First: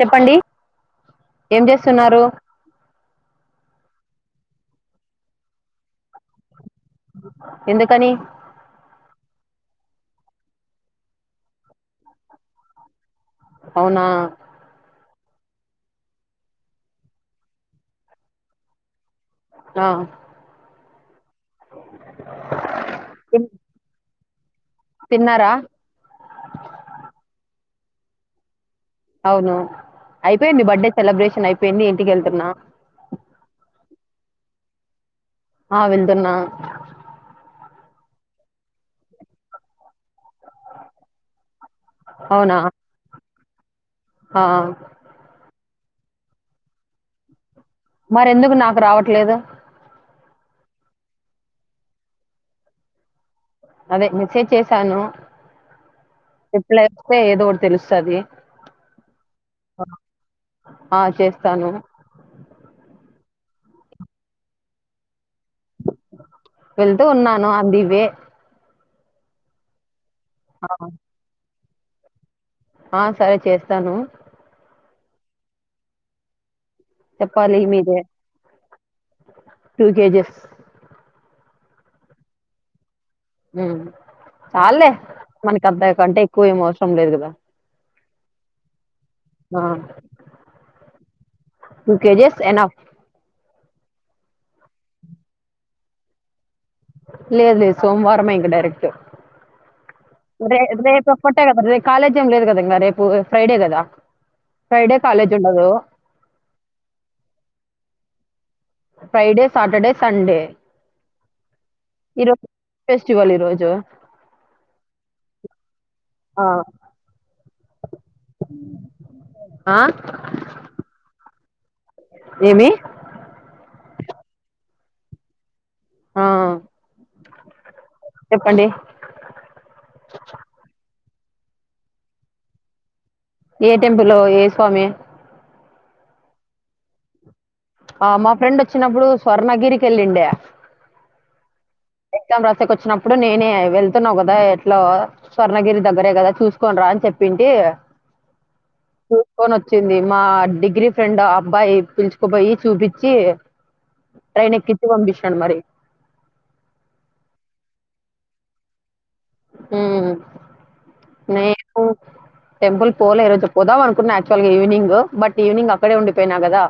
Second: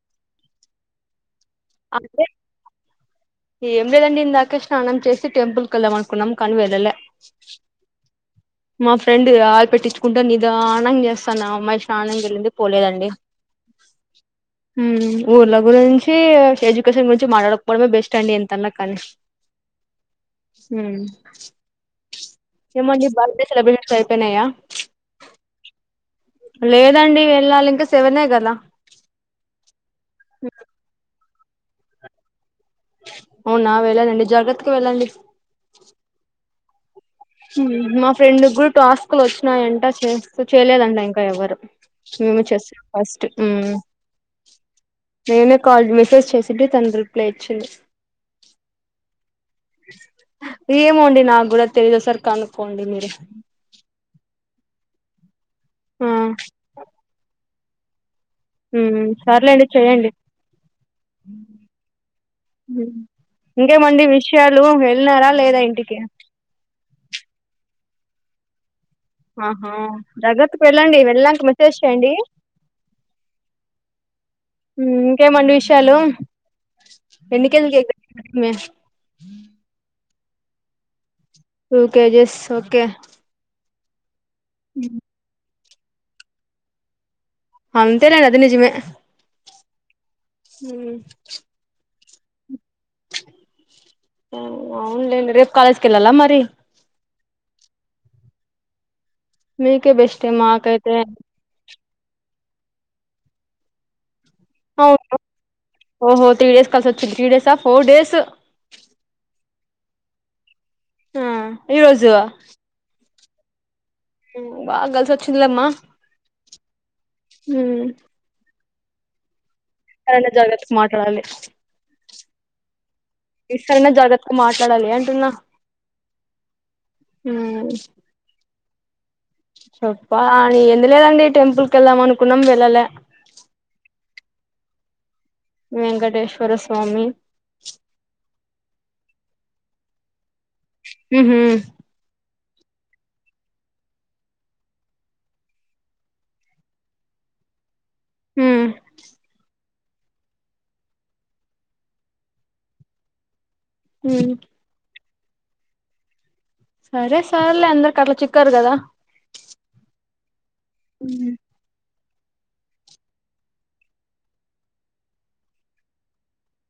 చెప్పండి ఏం చేస్తున్నారు అే ఏంలేేదండి ఇంద స్నానం చేసి టెంపుల్ కే వెళ్దామనుకున్నాం కనివే ఎందుకని మా ఫ్రెండ్ ఆయిల్ పెట్టించుకుంటా నీదానంగా చేస్తాను అమ్మాయి స్నానానికి వెళ్ళింది పోలేదండి అవునా ఊర్ళ గురించి ఎడ్యుకేషన్ గురించి మాట్లాడకపోవడమే బెస్ట్ అండి ఇంతన్నా కని ఆ ఏ మ బ కైపనయా తిన్నారా లేదండి వెళ్ళాలి ఇంకా సెవనే కదా అవును అయిపోయింది బర్త్డే సెలబ్రేషన్ అయిపోయింది ఇంటికూ వెళ్తున్నా అవునా వెళ్ళనండి జాగ్రత్తకి వెళ్ళండి ఆ వేళ్తున్నా మా ఫ్రెండ్్గురు ట ఆాస్కులు వచ్చినాయంట చేస్త చేయలేదంట ఇంకా ఎవరు నేనే చెస్తా ఫస్ట్ హా నేనే కాల్ మెసేజ్ చేసింది తను రిప్లై ఇచ్చింది మరి ఎందుకు నాకు రావట్లేదు ఏమోండి నాకు కూడా తెలిదుసరి కనుక్కోండి మీరు అదే మెసేజ్ చేసాను ఆ రిప్లై వస్తే ఏదో ఒకటి తెలుస్తది హ్మ్మ్ సర్లేండి చెయ్యండి ఆ చేస్తాను హ్మ్మ్ ఇంకేమండి విషయాలు వెళ్నార వెళ్తూ ఉన్నాను ఆన్ ది వే ఆహా దగ్గరతుకి ఆ వెళ్ళండి వెళ్ళక మెసేజ్ చేయండి ఆ సరే చేస్తాను హ్మ్మ్ ఇంకేమండి విషయాలు చెప్పాలి ఎన్నికెళ మీరే హ్మ్మ్ two kgs two kgs okay చాలే మనకి అంత కంటే ఎక్కువ ఏం అవసరం లేదు లే అంతేనా నిజమే ఆ హ్మ్మ్ టూ కేజస్ ఇనాఫ్ అవునులేండి రేపు కాలేజ్ కెల్లాల మరి లేదు లేదు సోమవారం మే ఇంకా డైరెక్ట్ మీకే బెస్ట్ రే మాకైతే రేపు ఒక్కటే కదా కాలేజ్ ఏం లేదు కదా అమ్మ రేపు ఫ్రైడే కదా ఫ్రైడే కాలేజ్ ఉండదు ఓహో త్రీ డేస్ కల్స వ three days four days Friday Saturday Sunday ఆ ఈరోోజు చ్చువళి రోజు బాగా కలిసి వచ్చిందిలేమ్మా ఆ, హుమ్మ్ అ కరనా జగత్త మాట్లాడాలి ఏమి ఈస్తరణ జాగ్రత్తకు మాట్లాడాలి అంటున్నా ఆ హ్మ్మ్ అండి చెప్ప అని ఎందు లేదండి టెంపుల్ క వెళ్దాం అనుకున్నాం వెళ్ళలే ఏ టెంపుల్ ఏ స్వామి వెంకటేశ్వర స్వామి స్వర్ణగిరికిల్లిిండే ఉహు గ్ం రసకి వచ్చినప్పుడు నేనే వెళ్తున్నావు కదా ఎట్లో స్వర్ణగిరి దగ్గరే కదా చూసుకోని రా అని చెప్పి పిండే ఉమ్ చూసుకొని వచ్చింది మా డిగ్రీ ఫ్రెండ్ అబ్బాయి పిలుచుకోపోయి చూపించి ట్రైన్ ఎక్కించి పంపించాను మరి సరే సర్లే అందర్కట్ల చిక్కారు గదా హ్మ్మ్ ఉమ్ టెంపుల్ పోలే ఈ రోజు పోదామ అనుకున్నా యాక్చువల్గా ఈవినింగ్ బట్ ఈవినింగ్ అక్కడే ఉండిపోయినా కదా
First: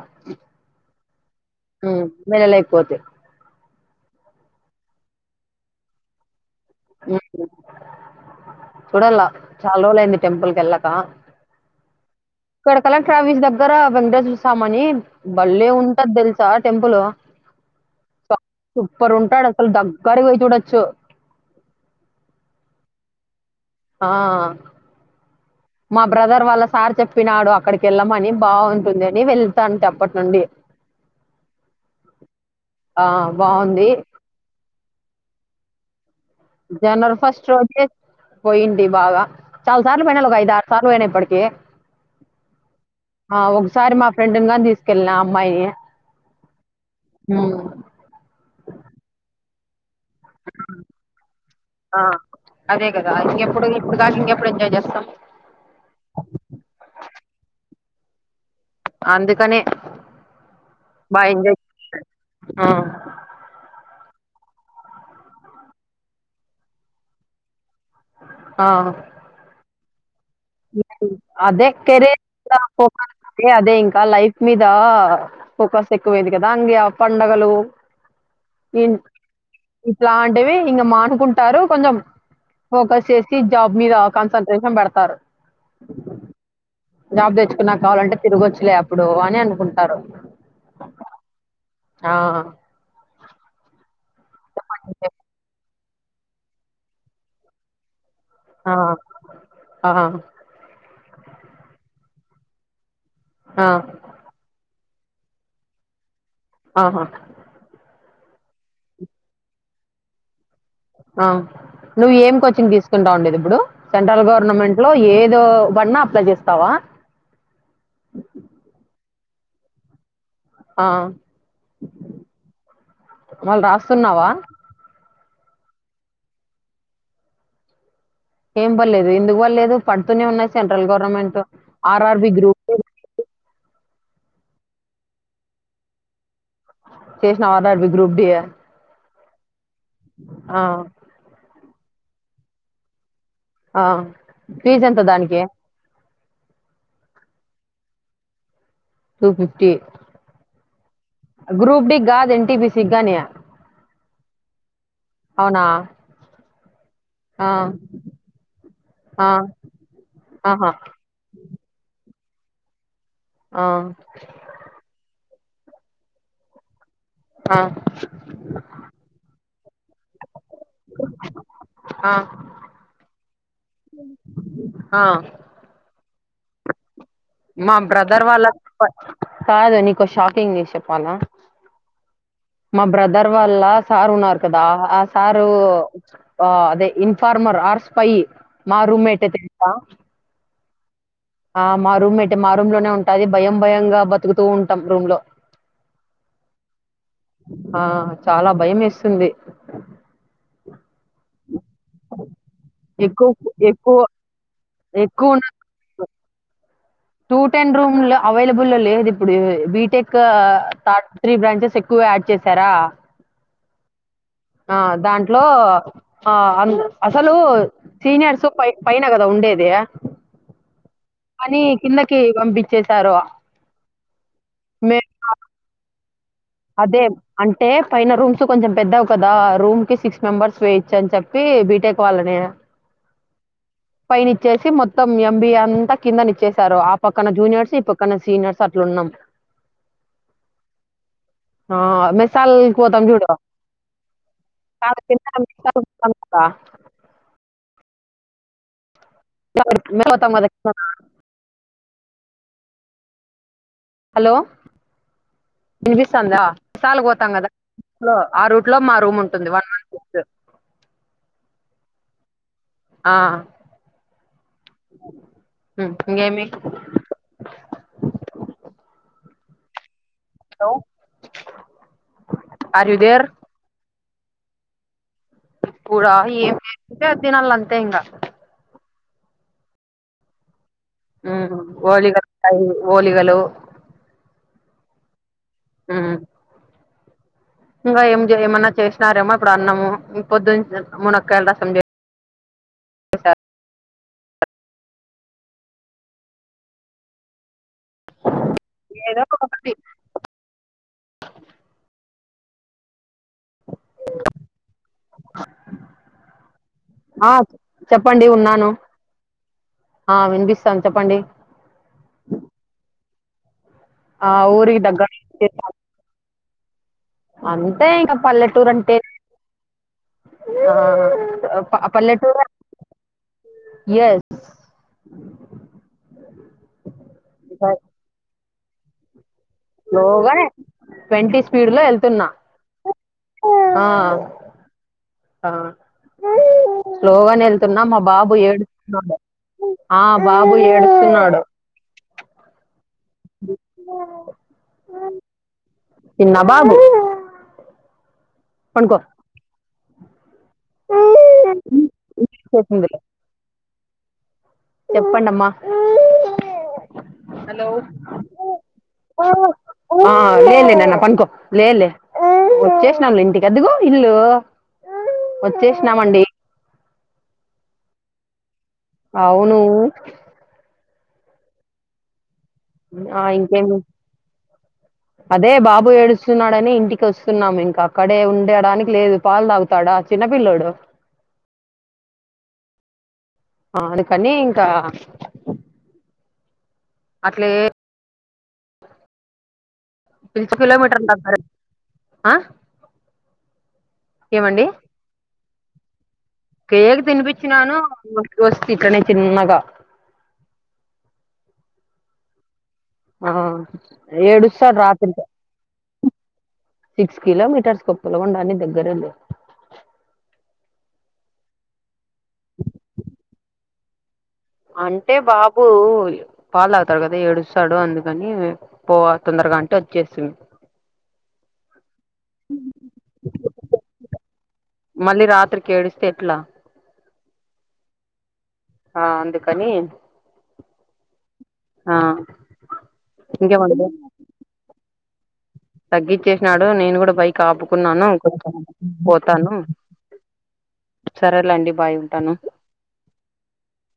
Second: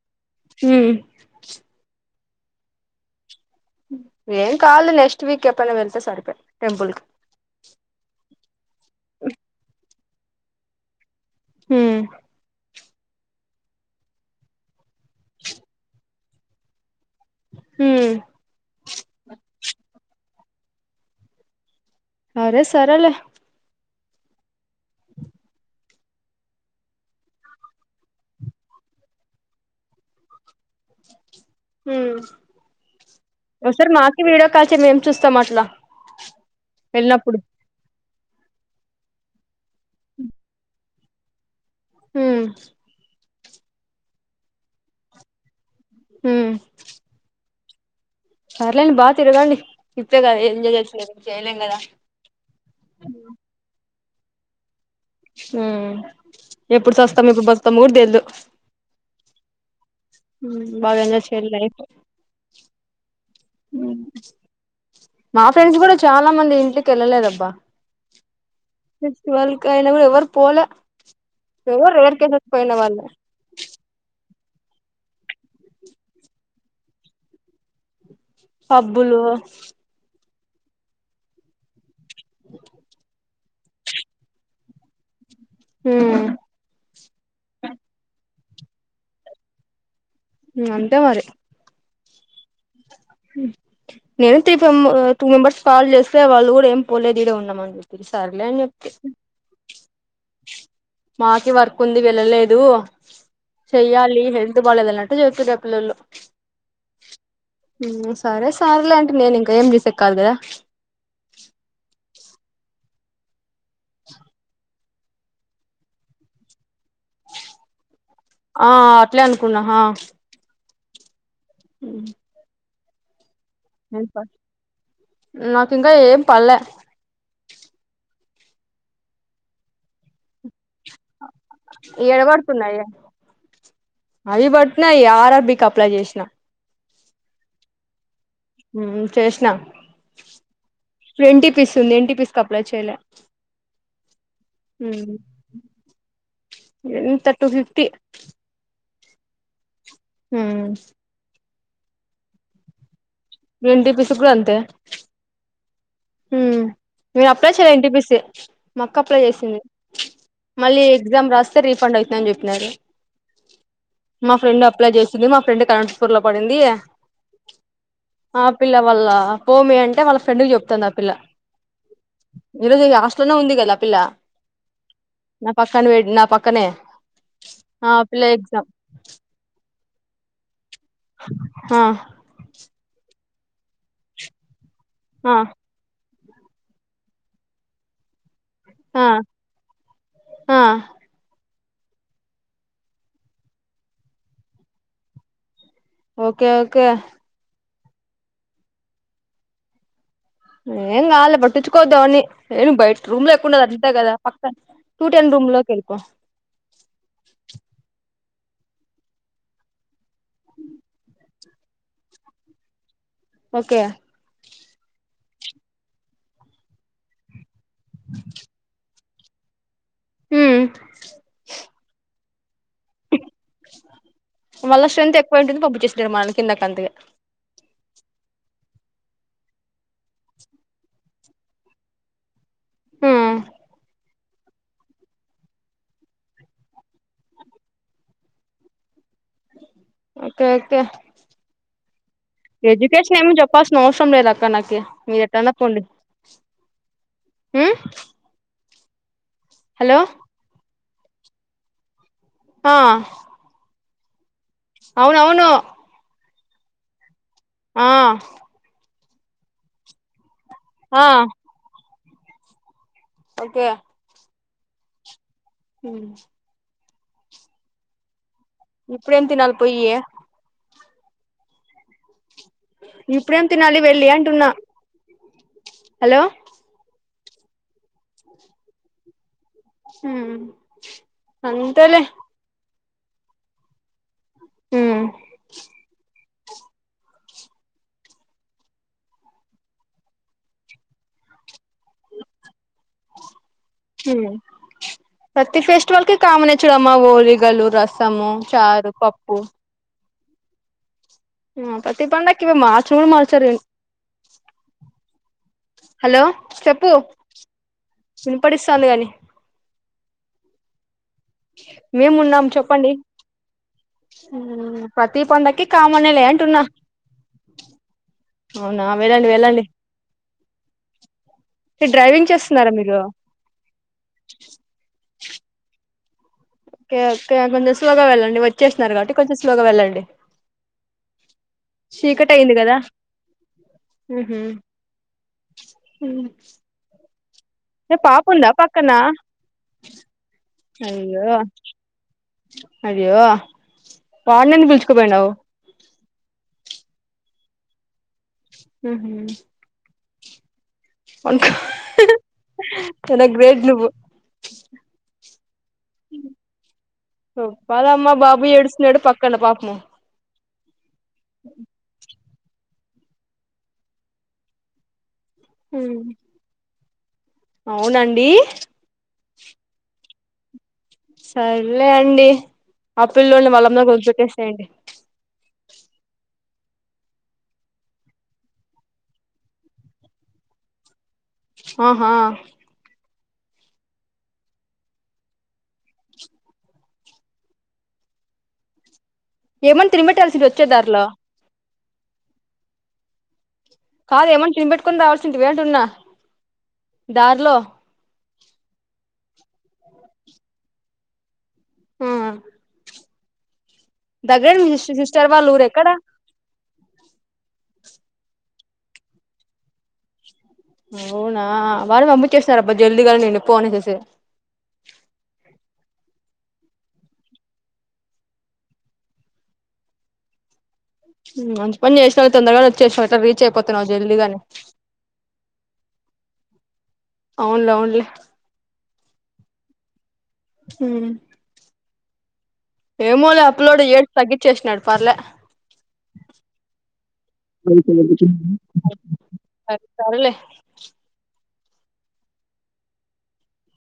హమ్ మలలేకపోతే ఏం కాదు నెక్స్ట్ వీక్ ఎప్ప న వెళ్తే సరిపో టెంపుల్ క హ్మ్. చూడాల చాలా రోజులయింది టెంపుల్ కెళ్ళక హు ఇక్కడ కలెక్టర్ ఆఫీస్ దగ్గర వెంకటేశ్వర స్వామని బళ్లే ఉంటది తెలుసా టెంపుల్ ఉమ్ సూపర్ ఉంటాడు అసలు దగ్గరకి పోయి చూడచ్చు అరే సరేలే ఆ మా బ్రదర్ వాళ్ళ సార్ చెప్పినాడు అక్కడికి వెళ్ళమని బాగుంటుందని వెళ్తంటి అప్పటి నుండి ఉ ఆ బాగుంది ఒకసారి మాకి వీడియో కాల్ చేయి మేం చూస్తాం అట్లా జనవరి వెళ్ళినప్పుడు ఫస్ట్ రోజే పోయింటి బాగా చాలా సార్లు పోయినలే ఒక ఐదు ఆరు సార్లు పోయినా ఇప్పడికే హు ఆ ఒకసారి మా ఫ్రెండు ని గాని తీసుకెళ్లిన అమ్మాయి హు హు పర్లేని బా తిరగండి ఇప్పే గద ఏంజాయ్ చేసేది చేయాలెం కదా ఆ, అదే కదా ఇంకెప్పుడు ఇప్పుడు గాక ఇంకెప్పుడు ఎంజాయ్ చేస్తాం ఉ ఎప్పుడు సస్తాం ఎప్పుడు బతుకుతమోగు తెల్దు అందుకనే ఆ బాగ ఎంజాయ్ చేయాలి లైఫ్ ఆ ఆ, నా ఫ్రెండ్స్ కూడా చాలా మంది ఇంటికి కేళ్ళలేదబ్బా ఆ. శివాల్ కాయల కూడా ఎవరు పోలే అదే ఎవరు రేర్ కేసెస్ కెరెడ్ పోయిన వాళ్ళు అదే ఇంకా లైఫ్ మీద ఫోకస్ ఎక్కువైంది కదా అంగే పండగలు పబ్బులు ఇవి ఇంగ మానుకుంటారు కొంచెం ఫోకస్ చేసి జాబ్ మీద కాన్సన్ట్రేషన్ పెడతారు జాబ్ తెచ్చుకున్నా కావాలంటే తిరగొచ్చులే అప్పుడు అని అనుకుంటారు అంతే మరి ఆ నేను తీ ఫ చెప్పండి. టూ మెంబర్స్ కాల్ చేస్తే వాళ్ళు కూడా ఏం పోలేదు ఇడే ఉన్నామని విరు సర్లే ఆ! చెప్పి ఆ! మాకి వర్క్ ఉంది వెళ్ళలేదు ఆ! చెయ్యాలి హెల్త్ బాలేదు అన్నాడు కరెక్ట్ చెప్పిన పిల్లోళ్ళు ఆహా సరే సార్లే అంటే నేను ఇంకా ఏం చేసేకు కాదు కదా ఆ నువ్వు ఏం కోచింగ్ తీసుకుంటా ఉండేది ఇప్పుడు సెంట్రల్ గవర్నమెంట్ లో ఏదో బడిన్నా అప్లై చేస్తావా ఆ అట్లే అనుకున్నా హ ఆ ఉ మళ్లీ రాస్తున్నావా నాకు ఇంకా ఏం పల్లె ఎంబళ్లేదు ఎందుకు వల్లేదు పడుతూనే ఉన్నాయి central government R R B group two ఏడబడుతున్నాయి అవి పట్టినాయి ఆర్ ఆర్ బి కి అప్లై చేసిన చేసినావా ఆర్ఆర్బి గ్రూప్ డియ ఉమ్ చేసిన ఆ పిస్తుంది ఎన్టిపిసికి అప్లై చేయలే ఆ ఫీజ్ ఎంత దానికి ఎంత టూ ఫిఫ్టీ టూ ఫిఫ్టీ ఉమ్ గ్రూప్ డి కాదు ఎన్ టి పి సి కి గాని ఎన్టీపీసీ కూడా అంతే అవునా ఉమ్ నేను ఆ అప్లై చేయలే ఎన్టీపిసి మా అక్క అప్లై ఆ చేసింది ఆహా మళ్లీ ఎగ్జామ్ రాస్తే రిఫండ్ అయిత్ అని చెప్పినారు ఆ మా ఫ్రెండ్ అప్లై చేస్తుంది మా ఫ్రెండ్ కి అనంతపూర్ లో పడింది ఆ ఆ పిల్ల వాళ్ళ పో మే అంటే వాళ్ళ ఫ్రెండ్ కి చెప్పు తందా ఆ పిల్ల ఆ ఏంది ఈరోజు ఇంకా హాస్టల్ లోనే ఉంది కదా ఆ పిల్ల ఆ నా పక్కన బెట్ నా పక్కనే మా ఆ బ్రదర్ పిల్ల వాళ్ళ ఎగ్జామ్ పా కాదు నీకు ఓ షాకింగ్ న్యూస్ చెప్ పాల ఆ మా బ్రదర్ వాళ్ళ సార్ ఉన్నారు కదా ఆ సారు ఆ అదే ఇన్ఫార్మర్ ఆర్ స్పై మా ఆ రూమ్ మేటే తెలుసా ఆ ఆ మా రూమ్ మెట్ మా రూమ్ లోనే ఉంటాది భయం భయంగా బతుకుతూ ఉంటాం రూమ్ లో ఓకే ఓకే ఆ చాలా భయం వేస్తుంది ఏం కాదు లే పట్టించుకోవద్దు ఎవరిని ఏ బయట్ రూమ్ లో ఎక్కువ ఉండొద్దు కదా పక్కన్ టూ టెన్ ఎక్కువ ఉన్న రూమ్ లోకి వెళ్ళి పో టూ టెన్ రూమ్ లో అవైలబుల్ లేదు ఇప్పుడు బీటెక్ థర్డ్ త్రీ బ్రాంచెస్ ఎక్కువగా యాడ్ చేశారా ఓకే ఆ దాంట్లో ఆ అ అసలు సీనియర్స్ పై పైన నా కదా ఉండేది ఉమ్ కి పంపించేశారు మళ్ళ మే స్ట్రెంత్ మా ఎక్కువ ఉంటుంది పంపించేసింటారు మనల్ని కిందకి అంతగా అదే అంటే పైన రూమ్స్ కొంచెం పెద్ద వి కదా రూమ్ కి సిక్స్ మెంబర్స్ వేయచ్చు అని చెప్పి బీటెక్ వాళ్ళని ఉమ్ పైన ఇచ్చేసి మొత్తం ఎంబిఏ అంతా కింద నా ఇచ్చేశారు ఆ పక్కన జూనియర్స్ ఈ పక్కన సీనియర్స్ అట్లున్నాం ఓకే ఓకే ఆ మెసాల్ పోతాం ఎడ్యుకేషన్ చూడు ఏమి చెప్పాల్సిన అవసరం లేదు అక్క నాకి చాలా మీరు కింద ఎట్లా అయినా మిగతాలు పోండి పోతాం కదా ఉమ్ హలో [unintelligible] ఆ హలో అవున అవును విశాల పోతాం కదా లో ఆ రూట్ లో మా రూమ్ ఉంటుంది వన్ వన్ సిక్స్ ఆ ఆ ఓకే ఉమ్ ఇకేమి ఇప్పుడేం తినాలి పోయి లో ఇప్పుడేం తినాలి వెళ్ళి అంటున్నా ఇప్పుడా హలో ఏం చేస్తే అది తినాల అంతే ఇంకా ఉమ్ ఉమ్ అంతేలే ఒలిగల్ వస్తాయి ఒలిగలు ఉమ్ ఆమ్ ఇంకా ఏం ఏమన్నా చేసినారేమో ఇప్పుడు అన్నాము పొద్దున్నే మునకాయల రసం చేశా హమ్ ప్రతి ఫెస్టివల్ కి కామన్ చూడమ్మ హోళగలు ర సమో చారు ఏదో పప్పు ఒకటి ఆ ప్రతి పండగ మారచను కూడా మార్చారు హలో చెప్పు ఆ చెప్పండి ఉన్నాను వినపడిస్తాంది కాగాని ఆ వినిపిస్తాంది చెప్పండి మేమున్నాం చెప్పండి ఆ ఊరికి ప్రతి దగ్గర పండుగకి కామనే లే అంటున్నా అంతే ఇంకా పల్లెటూరు అవునా అంటే వెళ్ళండి వెళ్ళండి ఆ డ్రైవింగ్ పల్లెటూరు చేస్తున్నారా మీరు ఇగ కే ఓకే కొంచెం సోలోగా వెళ్ళండి వచ్చేసినన్నారు కాబట్టి కొంచెం సోలోగా వెళ్ళండి స్లోగా ట్వంటీ స్పీడ్ లో వెళ్తున్నా చీకటి అయింది కదా ఆ ఉహుమ్ ఉమ్ సోలో గానే తున్నాం మా బాబు ఏడుస్తున్నాడు ఆ బాబు ఏడుస్తున్నాడు అయ్యె వాడిని ఎందుకు పిలుచుకుపోయిన్నావు చిన్న బాబు పనుకో ఉహుమ్ చనా గ్రేట్ నువ్వు చెప్పండమ్మా చెపలమ్మ బాబు ఏడుస్తున్నాడు పక్కన పాపం లేదులే నాన్న పనుకో లేలే వచ్చేసినాంలే ఇంటికి అదుగో ఇల్లు వచ్చేసినామండి అవునండి అవును సరలే అండి ఆ పిల్లోడిని వాళ్ళ అమ్మ దగ్గర వదిలి పెట్టేసేయండి అబ్బో ఏడుస్తున్నాడనే ఇంటికి వస్తున్నాము ఇంకా అక్కడే ఉండడానికి లేదు పాలు తాగుతాడా చిన్నపిల్లోడు ఆహా ఆ అందుకని ఇంకా అట్లే ఏమన్నా తినిపెట్టాల్సింటివి పిచ వచ్చే దారిలో కిలోమీటర్ దగ్గర ఆ కాదు ఏమన తిని బెట్టుకొని రావాల్సింటివి అంటున్నా కేేకు దారిలో తినిపించినాను యువర్స్ కి కనెక్ట్ చేయి నున్నగా హమ్ ఆ ఆ దగ్గరే మీ ఏడుసాడ్ సిస్ రాత్రికే సిస్టర్ వాళ్ళ ఊరు ఎక్కడ సిక్స్ కిలోమీటర్స్ కొప్పుల కొండ అని దగ్గరే లే అవునా వాళ్ళు పంపించేస్తున్నారు అబ్బా జల్దీగా నేను పోను అనేసేసి అంటే బాబు పాలు తాగుతాడు కదా ఏడుస్తాడు అందుకని పో తొందరగా రంట వచ్చేసింది ఉమ్ అ బన్ చేసిన తొందరగానే వచ్చేసిన రీచ్ అయిపోతున్నావు జల్ది గాని మళ్ళీ రాత్రికి ఏడిస్తే ఎట్లా అవునులే అవునులే ఆ అందుకని హమ్ ఆ ఏమోలే అప్లోడ్ చేసి తగ్గించేసినాడు పర్లే తగ్గించేసినాడు నేను కూడా బైక్ ఆపుకున్నాను కొంచ పోతాను సరే సరేలే సరేలేండి బాయ్ ఉంటాను